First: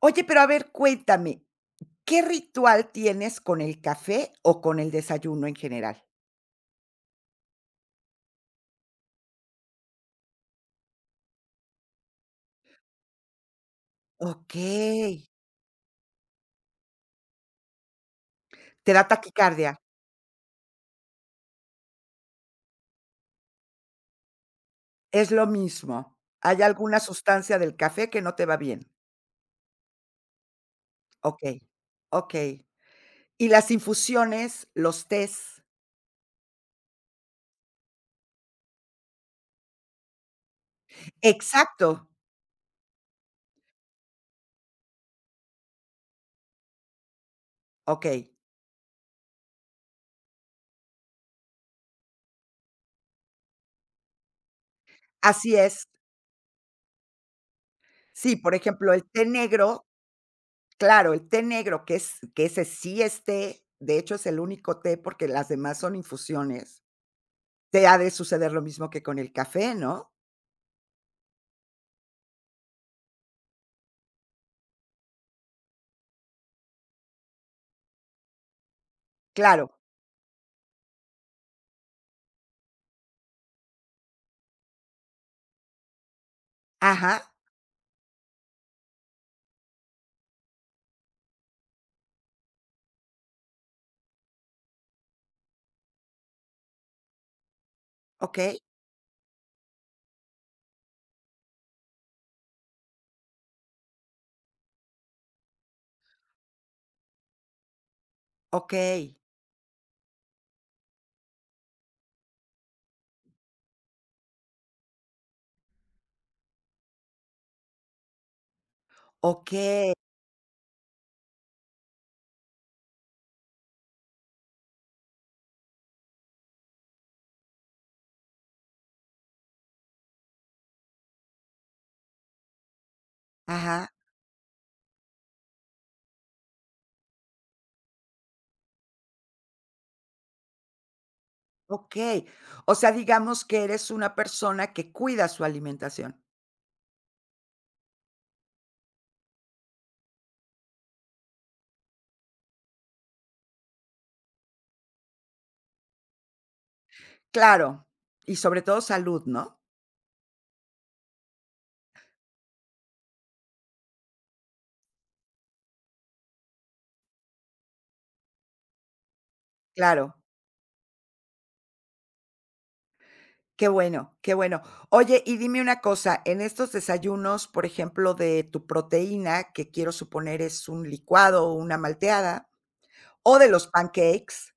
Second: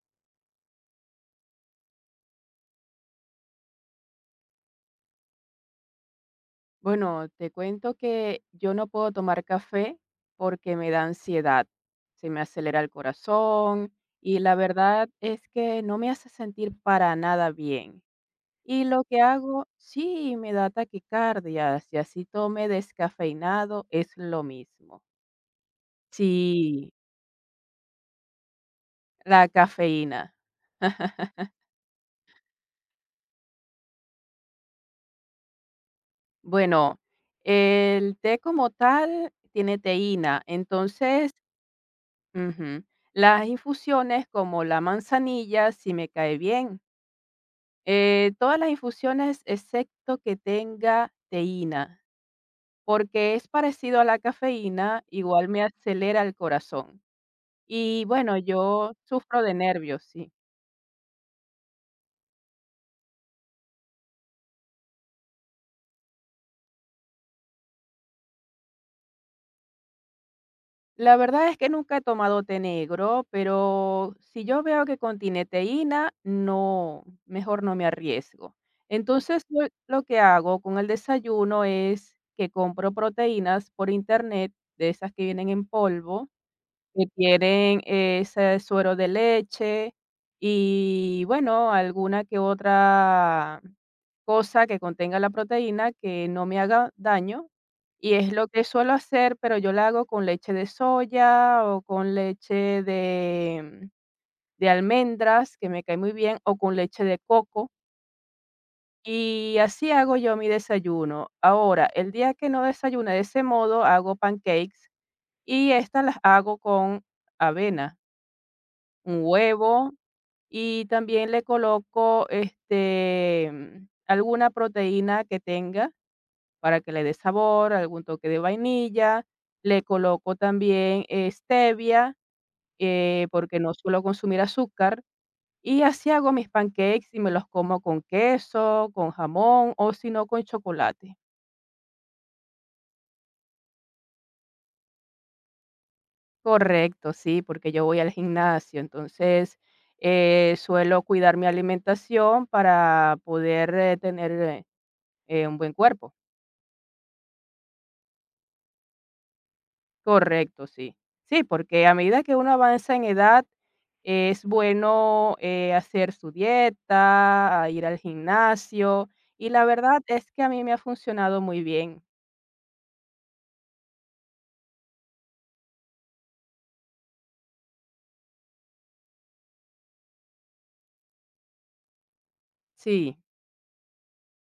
Oye, pero a ver, cuéntame, ¿qué ritual tienes con el café o con el desayuno en general? Bueno, te cuento que yo no puedo tomar café porque me da ansiedad, se me acelera el corazón y la verdad Okey. es que no me hace sentir para nada bien. Y ¿Te lo da que hago, taquicardia? sí, me da taquicardia, si así tome descafeinado es lo mismo. Es lo mismo. Hay Sí, alguna sustancia del café que no te va bien. la cafeína. Okey, okey. ¿Y las infusiones, los tés? Bueno, el té como tal tiene teína, entonces. Exacto. Ujú. Las infusiones como la manzanilla, sí me cae bien. Okey. Todas las infusiones excepto que tenga teína, porque es parecido a la cafeína, igual Así me es. acelera el corazón. Y bueno, Sí, por yo ejemplo, el té sufro de negro, nervios, sí. claro, el té negro, que es que ese sí es té, de hecho, es el único té, porque las demás son infusiones. Te ha de suceder lo mismo que con el café, ¿no? La verdad es que nunca he tomado té negro, pero si yo veo que contiene teína, no, mejor no me arriesgo. Entonces, Claro. yo lo que hago con el desayuno es que compro proteínas por internet, de esas que vienen en polvo, que Ajá, tienen ese suero de leche y, bueno, alguna que otra cosa que contenga la proteína que no me haga daño. Y es lo okey, que suelo hacer, pero yo la hago con leche de soya o con leche de almendras, que me cae muy bien, o con leche de coco. okey, Y así hago yo mi desayuno. Ahora, el día que no desayuno de ese modo, hago pancakes y estas las hago con avena, un huevo, okey, y también le coloco, este, alguna proteína que tenga para que le dé sabor, algún toque de vainilla. Le coloco también, stevia, porque no ajá, suelo consumir azúcar, y así hago mis pancakes y me los como con queso, con jamón o si no con chocolate. okey. O sea, digamos que eres una persona que cuida su alimentación. Correcto, sí, porque yo voy al gimnasio, entonces, suelo cuidar mi alimentación para poder, un buen cuerpo. Claro, y sobre todo salud, ¿no? Correcto, sí. Sí, porque a medida que uno avanza en edad, es bueno, hacer su dieta, a ir al gimnasio, y la verdad Claro, es que a mí me ha funcionado muy bien. qué bueno, qué bueno. Oye, y dime una cosa, en estos desayunos, por ejemplo, de tu proteína, que quiero suponer es un licuado o una malteada, Sí. o de los pancakes.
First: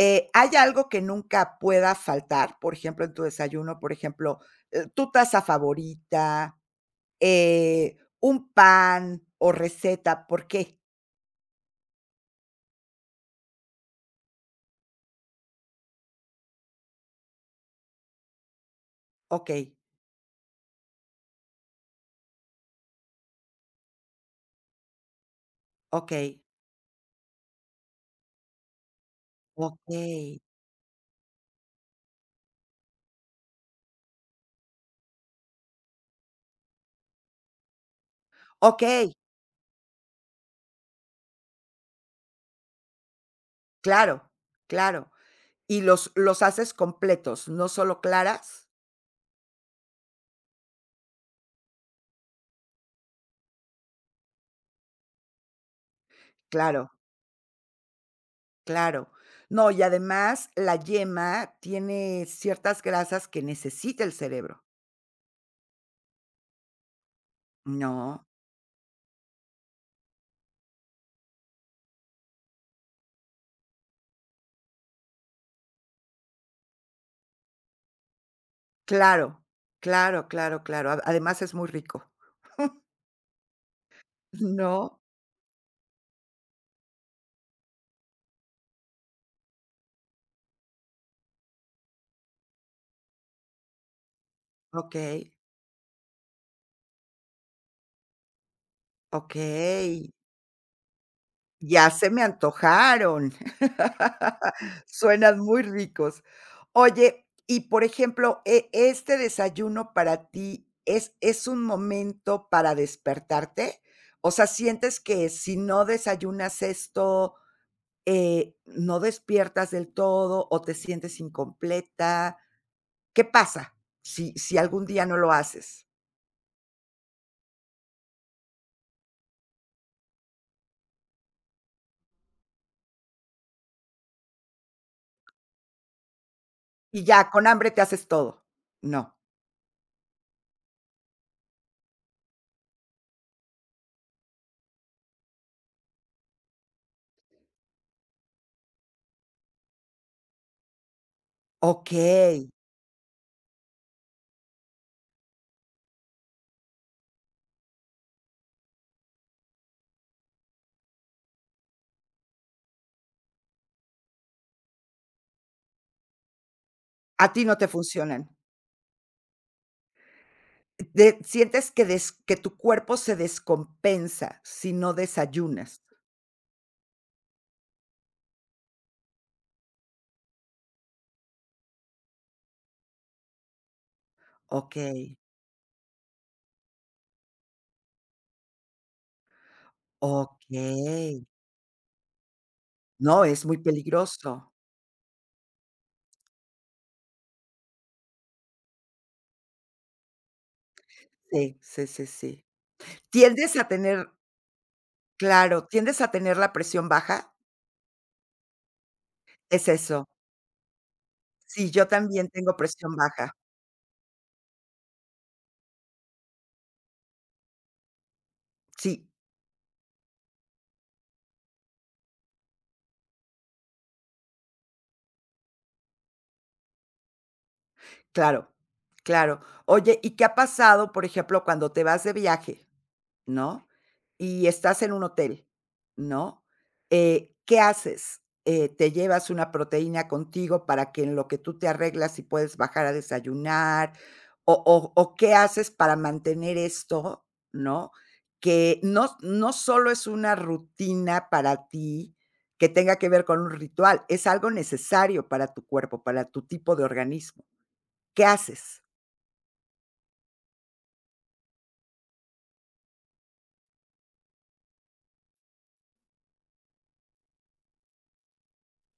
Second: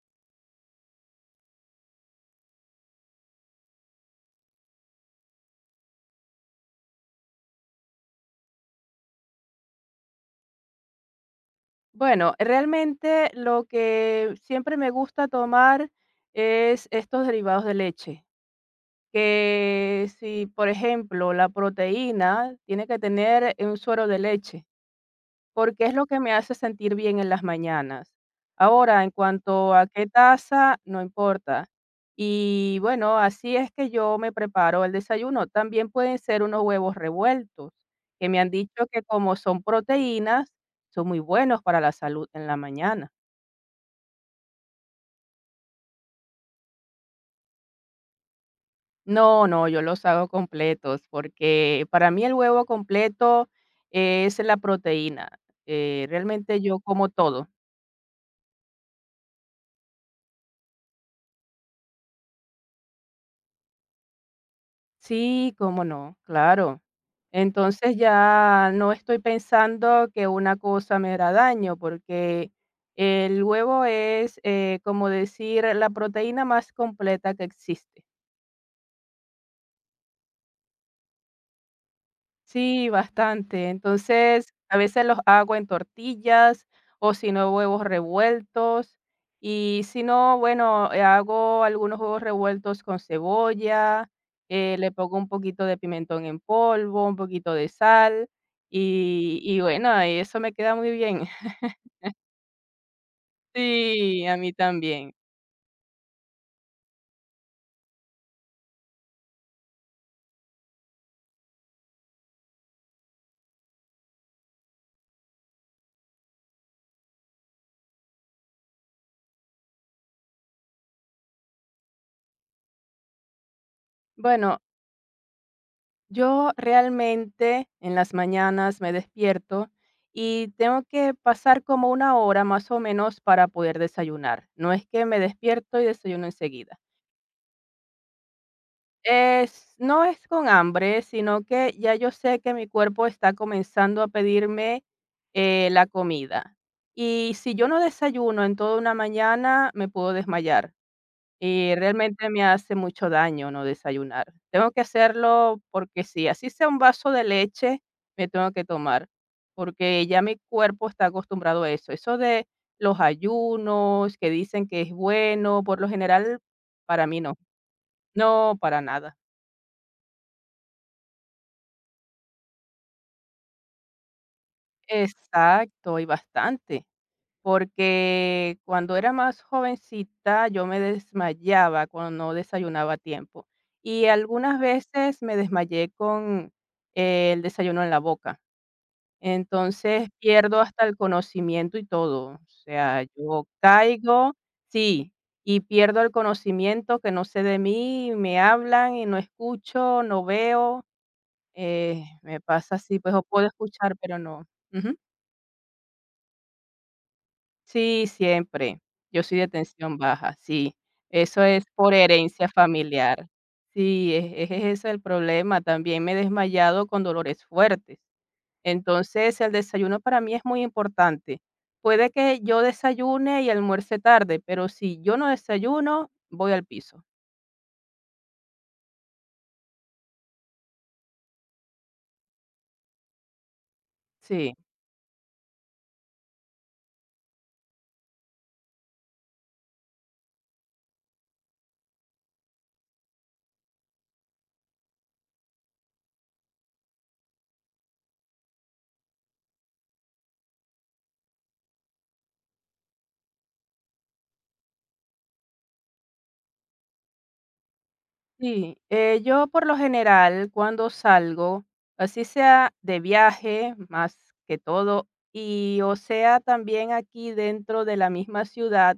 ¿Hay algo que nunca pueda faltar? Por ejemplo, en tu desayuno, por ejemplo, tu taza favorita, un pan o receta, ¿por qué? Bueno, realmente lo que siempre me gusta tomar es estos derivados de leche, Okey, que si, por ejemplo, la proteína tiene que tener un suero de leche, porque es lo que me okey, hace sentir bien en las mañanas. Ahora, en cuanto a qué okey, taza, no importa. Y bueno, así es que yo me preparo el desayuno. También pueden ser unos huevos revueltos, que me han dicho que okey, como son proteínas, son muy buenos para la salud en la mañana. claro, claro. Y los haces completos, no solo claras. No, no, yo los hago completos, porque para mí el huevo completo es la proteína. Realmente yo Claro, como todo. claro. No, y además la yema tiene ciertas grasas que necesita el cerebro. Sí, cómo no, claro. Entonces No. ya no estoy pensando que una cosa me hará daño, porque el huevo es, como decir, la proteína más completa que existe. Claro, claro, claro, claro. A además es muy rico. Sí, bastante. Entonces, a No, veces los hago en tortillas o si no, huevos revueltos. Y si no, bueno, hago algunos huevos revueltos con cebolla, le pongo un okey, poquito de pimentón en polvo, un poquito de sal y okey. bueno, eso me queda muy bien. Ya se me antojaron. Sí, a mí también. Suenan muy ricos. Oye, y por ejemplo, ¿este desayuno para ti es un momento para despertarte? O sea, ¿sientes que si no desayunas esto, no despiertas del todo o te sientes incompleta? ¿Qué pasa si Bueno, algún día no lo haces? yo realmente en las mañanas me despierto y tengo que pasar como una hora más o menos para poder desayunar. No es que me despierto y desayuno enseguida. Y ya, con hambre te haces todo. No. No es con hambre, sino que ya yo sé que mi cuerpo está comenzando a pedirme la comida. Y si yo no desayuno en toda una mañana, me puedo desmayar. Y realmente Okey. me hace mucho daño no desayunar. Tengo que hacerlo porque sí, así sea un vaso de leche, me tengo que tomar, porque ya mi cuerpo está acostumbrado a eso. Eso de los ayunos, que dicen que es bueno, por lo general, para mí A no, ti no te funcionan. no, para nada. De sientes que des que tu cuerpo se descompensa si no desayunas. Exacto, y bastante, porque cuando era más jovencita yo me desmayaba cuando no desayunaba a tiempo y algunas Okey, veces me desmayé con el desayuno en la boca. Entonces pierdo hasta el okey. conocimiento y todo, o sea, No, es yo muy caigo, peligroso. sí, y pierdo el conocimiento que no sé de mí, me hablan y no escucho, no veo, Sí, sí, sí, me sí. pasa así, pues o puedo ¿Tiendes a escuchar, tener pero no. Ujú. Claro, ¿tiendes a tener la presión baja? Sí, siempre. Yo soy de Es tensión eso. baja, sí. Eso es Sí, yo por también herencia tengo presión familiar. baja. Sí, es ese el problema. También me he desmayado con dolores fuertes. Sí, Entonces, el desayuno para mí es muy importante. Puede que yo desayune y almuerce tarde, pero si yo no desayuno, voy al piso. claro, claro. Oye, ¿y qué ha pasado, por ejemplo, cuando te vas de viaje? ¿No? Y Sí. estás en un hotel, ¿no? ¿Qué haces? Te llevas una proteína contigo para que en lo que tú te arreglas y puedes bajar a desayunar, o, ¿qué haces para mantener esto, no? Que no solo es una rutina para ti que tenga que ver con un ritual, es algo necesario para tu cuerpo, para tu tipo de organismo. ¿Qué Sí, haces? Yo por lo general cuando salgo, así sea de viaje más que todo, y o sea también aquí dentro de la misma ciudad,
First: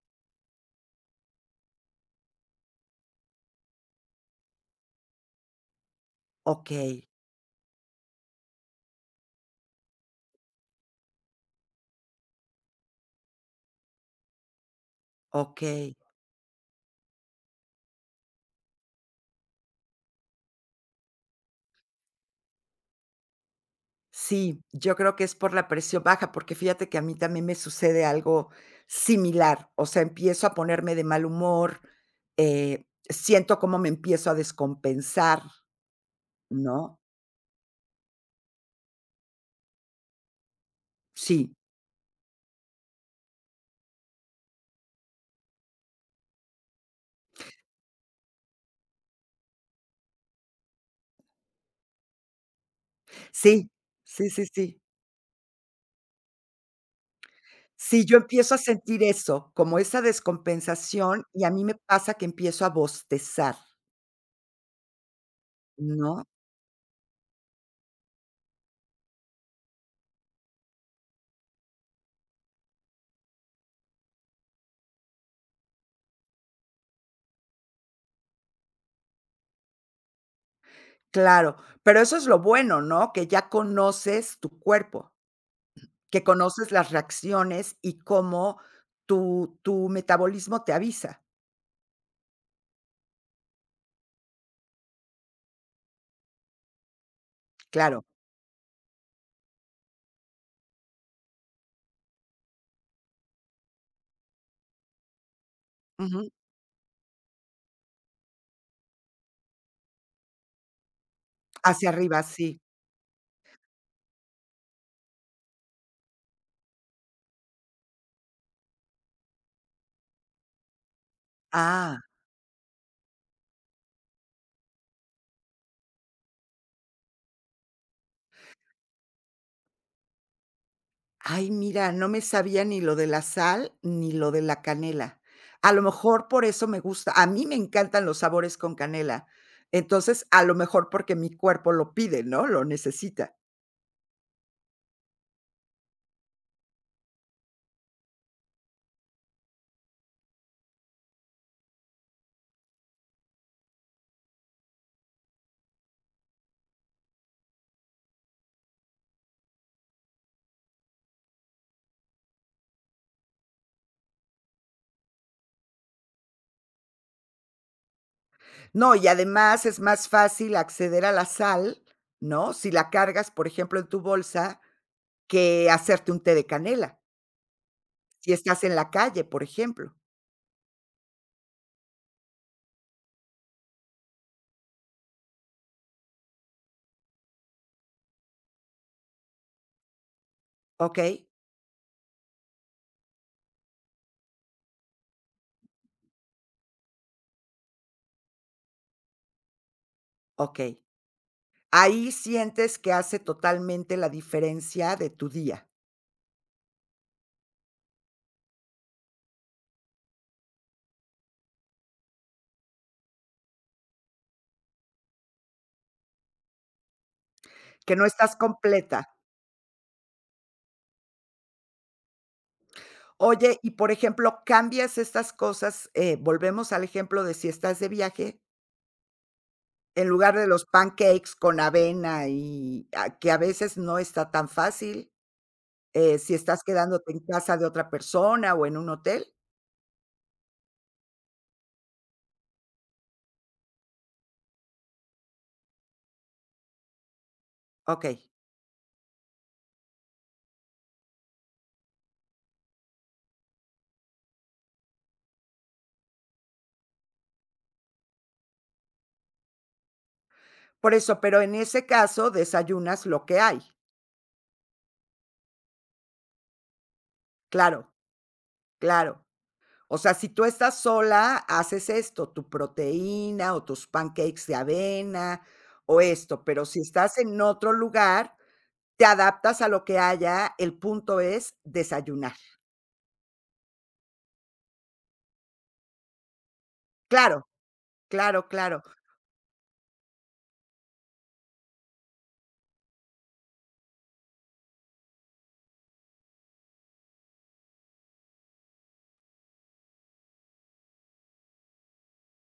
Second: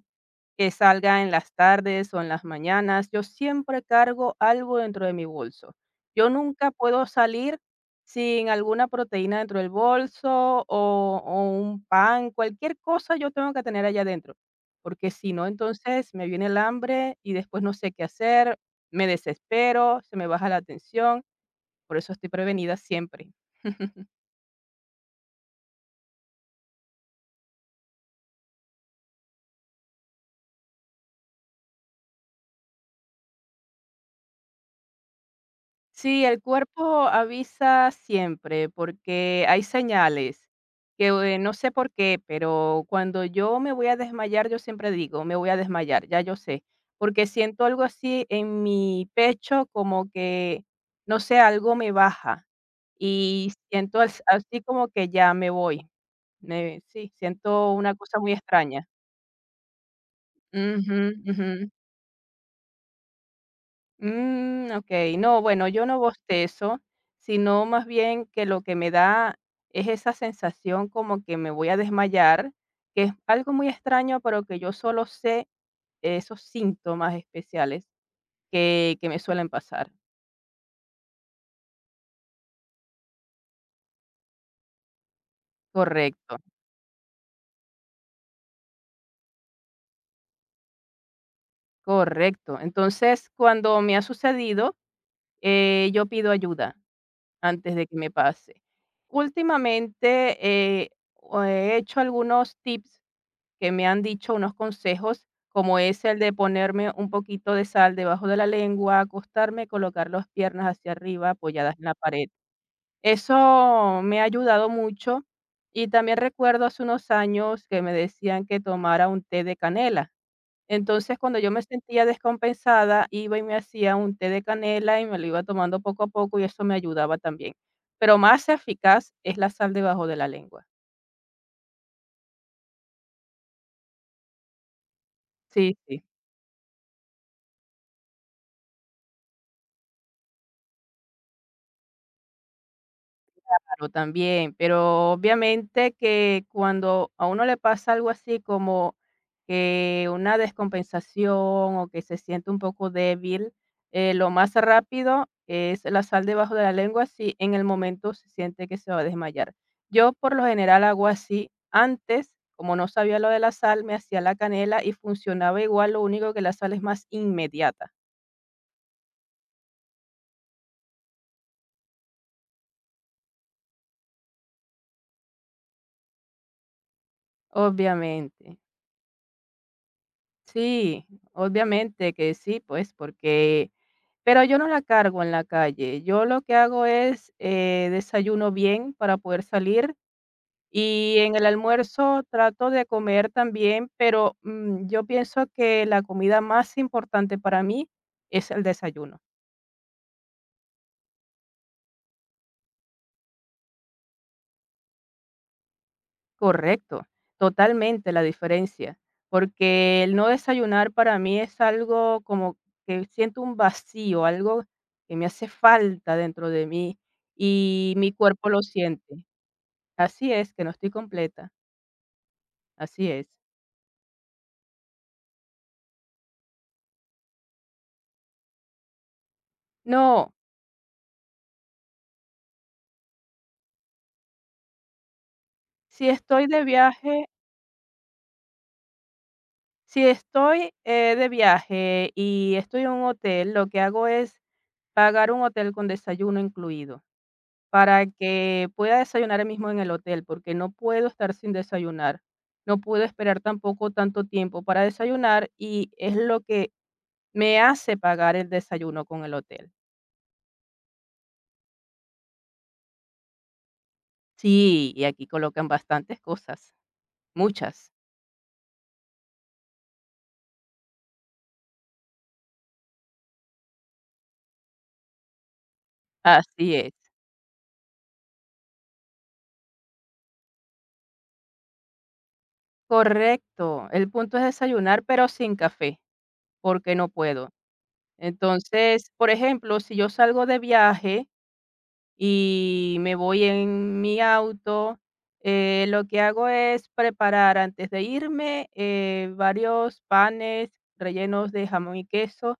que salga en las tardes o en las mañanas, yo siempre cargo algo dentro de mi bolso. Yo nunca Okey, puedo salir sin alguna proteína dentro del bolso o un pan, cualquier cosa yo tengo que tener allá adentro, porque si no, okey. entonces me viene el hambre y después no sé qué hacer, me desespero, se me baja la atención, por eso estoy prevenida siempre. Sí, yo creo que es por la presión baja, porque fíjate que a mí también me sucede algo similar, o sea, empiezo a ponerme de mal humor, siento cómo me empiezo a descompensar, Sí, el ¿no? cuerpo avisa siempre porque hay señales que no Sí, sé por qué, pero cuando yo me voy a desmayar, yo siempre digo, me voy a desmayar, ya yo sé, porque siento algo así en mi pecho como que, no sé, algo me baja y sí, siento sí, sí, así sí. como que ya me voy. Sí, siento una Sí, yo cosa muy empiezo a extraña. sentir eso, como esa Ujú, descompensación, y ujú. a mí me pasa que empiezo a bostezar, Okey. No, bueno, yo no ¿no? bostezo, sino más bien que lo que me da es esa sensación como que me voy a desmayar, que es algo muy extraño, pero que yo solo sé esos síntomas especiales que me suelen pasar. Claro, pero eso es lo bueno, ¿no? Que ya conoces tu cuerpo. Que Correcto, conoces las reacciones y cómo tu metabolismo te avisa. correcto. Entonces, cuando me ha sucedido, yo pido ayuda antes de que Claro. me pase. Últimamente, eh, o he hecho algunos tips que me han dicho unos consejos, como es el Ujú. de ponerme un poquito de sal debajo de la lengua, acostarme, colocar las piernas hacia arriba apoyadas en Hacia la arriba, pared. sí. Eso me ha ayudado mucho y también recuerdo hace unos años que me decían que tomara un té de canela. Entonces, cuando yo me Ah. sentía descompensada, iba y me hacía un té de canela y me lo iba tomando poco a poco y eso me ayudaba también. Pero más eficaz es la sal debajo de la lengua. Ay, mira, no me sabía ni lo de la sal, ni lo de la canela. A Sí, lo sí. mejor por eso me gusta. A mí me encantan los sabores con canela. Entonces, a lo mejor porque mi cuerpo lo pide, ¿no? Lo necesita. Claro, también, pero obviamente que cuando a uno le pasa algo así como que una descompensación o que se siente un poco débil, lo más rápido es la sal debajo de la lengua si en el momento se siente que se va a desmayar. Yo por lo general hago así. Antes, como no sabía lo de la sal, me hacía la canela y funcionaba igual, lo único que la sal es más inmediata. No, y además es más fácil acceder a la sal, ¿no? Si la cargas, por ejemplo, en tu bolsa, que hacerte un té de canela. Si Obviamente, estás en la calle, por ejemplo. sí, obviamente que sí, pues porque. Pero yo no la cargo en la calle. Yo lo que hago es, desayuno bien para poder salir ¿Ok? y en el almuerzo trato de comer también, pero, yo pienso que la comida más importante para mí es el desayuno. ¿Ok? Ahí sientes que hace totalmente la diferencia de tu día, Correcto, totalmente la diferencia, porque el no desayunar para mí es algo como que siento un vacío, algo que me hace falta dentro de mí y que no mi estás cuerpo lo completa. siente. Así es, que no estoy completa. Así es. Oye, y por ejemplo, cambias estas cosas, volvemos al ejemplo de si estás de viaje, en No, lugar de los pancakes con avena y a que a veces no está tan fácil, si si estoy estás de quedándote en viaje, casa de otra persona o en un hotel, si estoy, de viaje y estoy en un hotel, lo que hago es pagar un hotel con desayuno incluido, para ¿ok? que pueda desayunar ahí mismo en el hotel, porque no puedo estar sin desayunar. No puedo esperar tampoco tanto tiempo para desayunar, y es lo que me hace pagar el desayuno con el hotel. Por eso, pero en ese caso desayunas lo que hay. Sí, y aquí colocan bastantes cosas, Claro, muchas. claro. O sea, si tú estás sola, haces esto, tu proteína o tus pancakes de avena o esto, pero Así si es. estás en otro lugar, te adaptas a lo que haya, el punto es desayunar. Correcto, el punto es desayunar, pero sin café, porque no Claro, puedo. claro, claro. Entonces, por ejemplo, si yo salgo de viaje y me voy en mi auto, lo que hago es preparar antes de irme varios panes rellenos de jamón y queso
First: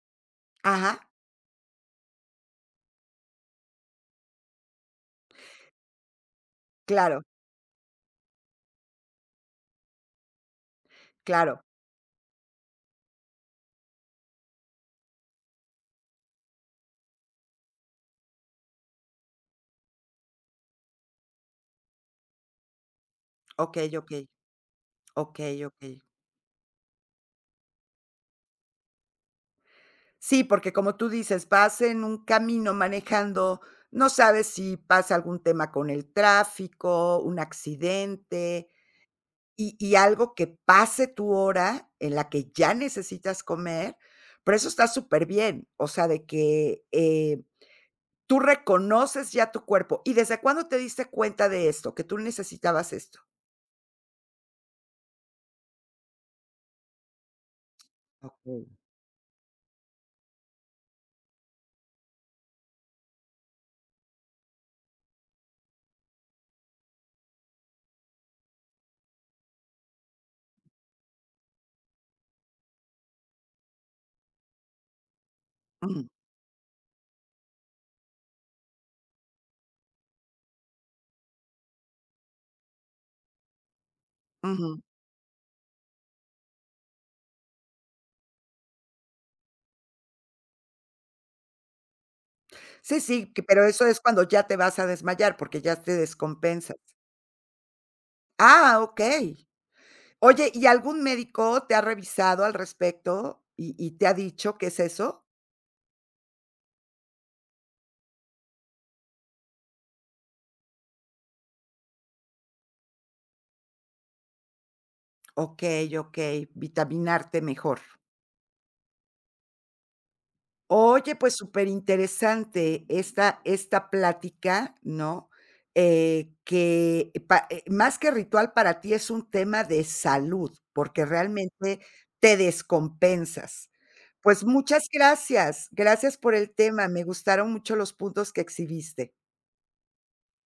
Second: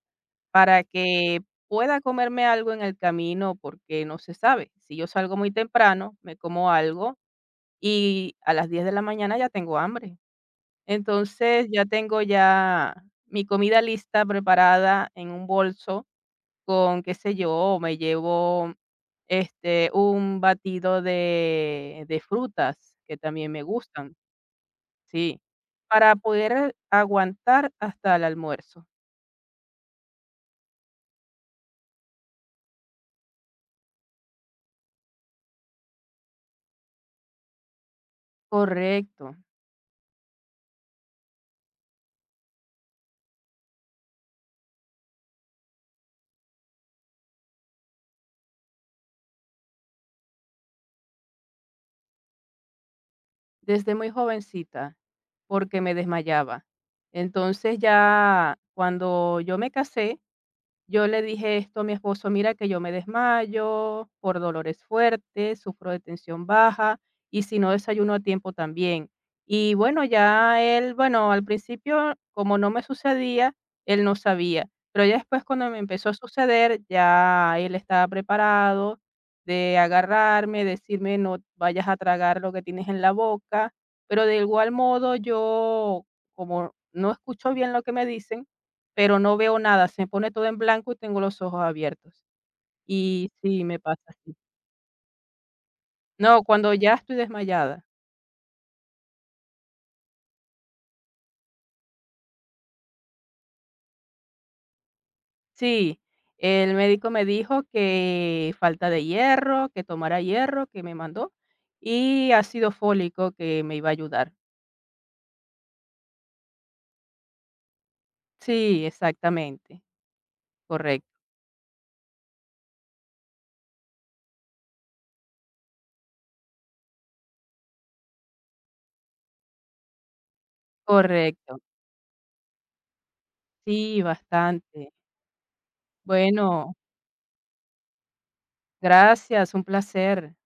para Ajá, que pueda comerme algo en el camino, porque no se sabe. Si yo salgo muy temprano, me como algo claro, y a las 10 de la mañana ya tengo hambre. claro. Entonces, ya tengo ya mi comida lista, preparada en un bolso con, qué sé yo, me llevo, este, un batido de frutas, que también me Okey, gustan, okey, sí, okey, okey. para poder aguantar hasta el almuerzo. Sí, porque como tú dices, vas en un camino manejando, no sabes si pasa algún tema con el tráfico, un accidente, Correcto, y algo que pase tu hora en la que ya necesitas comer, pero eso está súper bien, o sea, de que, tú reconoces ya tu cuerpo, ¿y desde cuándo te diste cuenta de esto, que tú necesitabas esto? desde muy jovencita, porque me desmayaba. Entonces, ya Okey. cuando yo me casé yo le dije esto a mi esposo, mira que yo me desmayo por dolores fuertes, sufro de tensión baja y si no desayuno a tiempo también. Y bueno, ya él, bueno, al principio como no me sucedía, él no sabía, pero ya después cuando me Ujú, empezó a suceder, ya él estaba preparado de agarrarme, decirme no vayas a tragar lo que tienes en la boca, pero de igual ujú. modo yo como no escucho bien lo que me dicen, pero no veo nada, se pone todo en blanco y tengo los ojos abiertos. Sí, Y sí, que sí, pero me eso pasa es cuando así. ya te vas a desmayar, porque ya te No, cuando descompensas. ya estoy desmayada. Ah, okey. Oye, ¿y algún médico te ha revisado al respecto y te ha dicho qué es eso? Sí, el médico me dijo que falta de hierro, que tomara hierro, que me mandó, y ácido fólico que me iba a ayudar. Okey, okey, vitaminarte mejor. Sí, exactamente, correcto, Oye, pues súper interesante esta plática, ¿no? Que pa más que ritual para ti es un tema de salud, porque correcto. realmente te descompensas. Sí, Pues muchas bastante. gracias, gracias por el Bueno, tema, me gustaron mucho los puntos que exhibiste. gracias, un placer.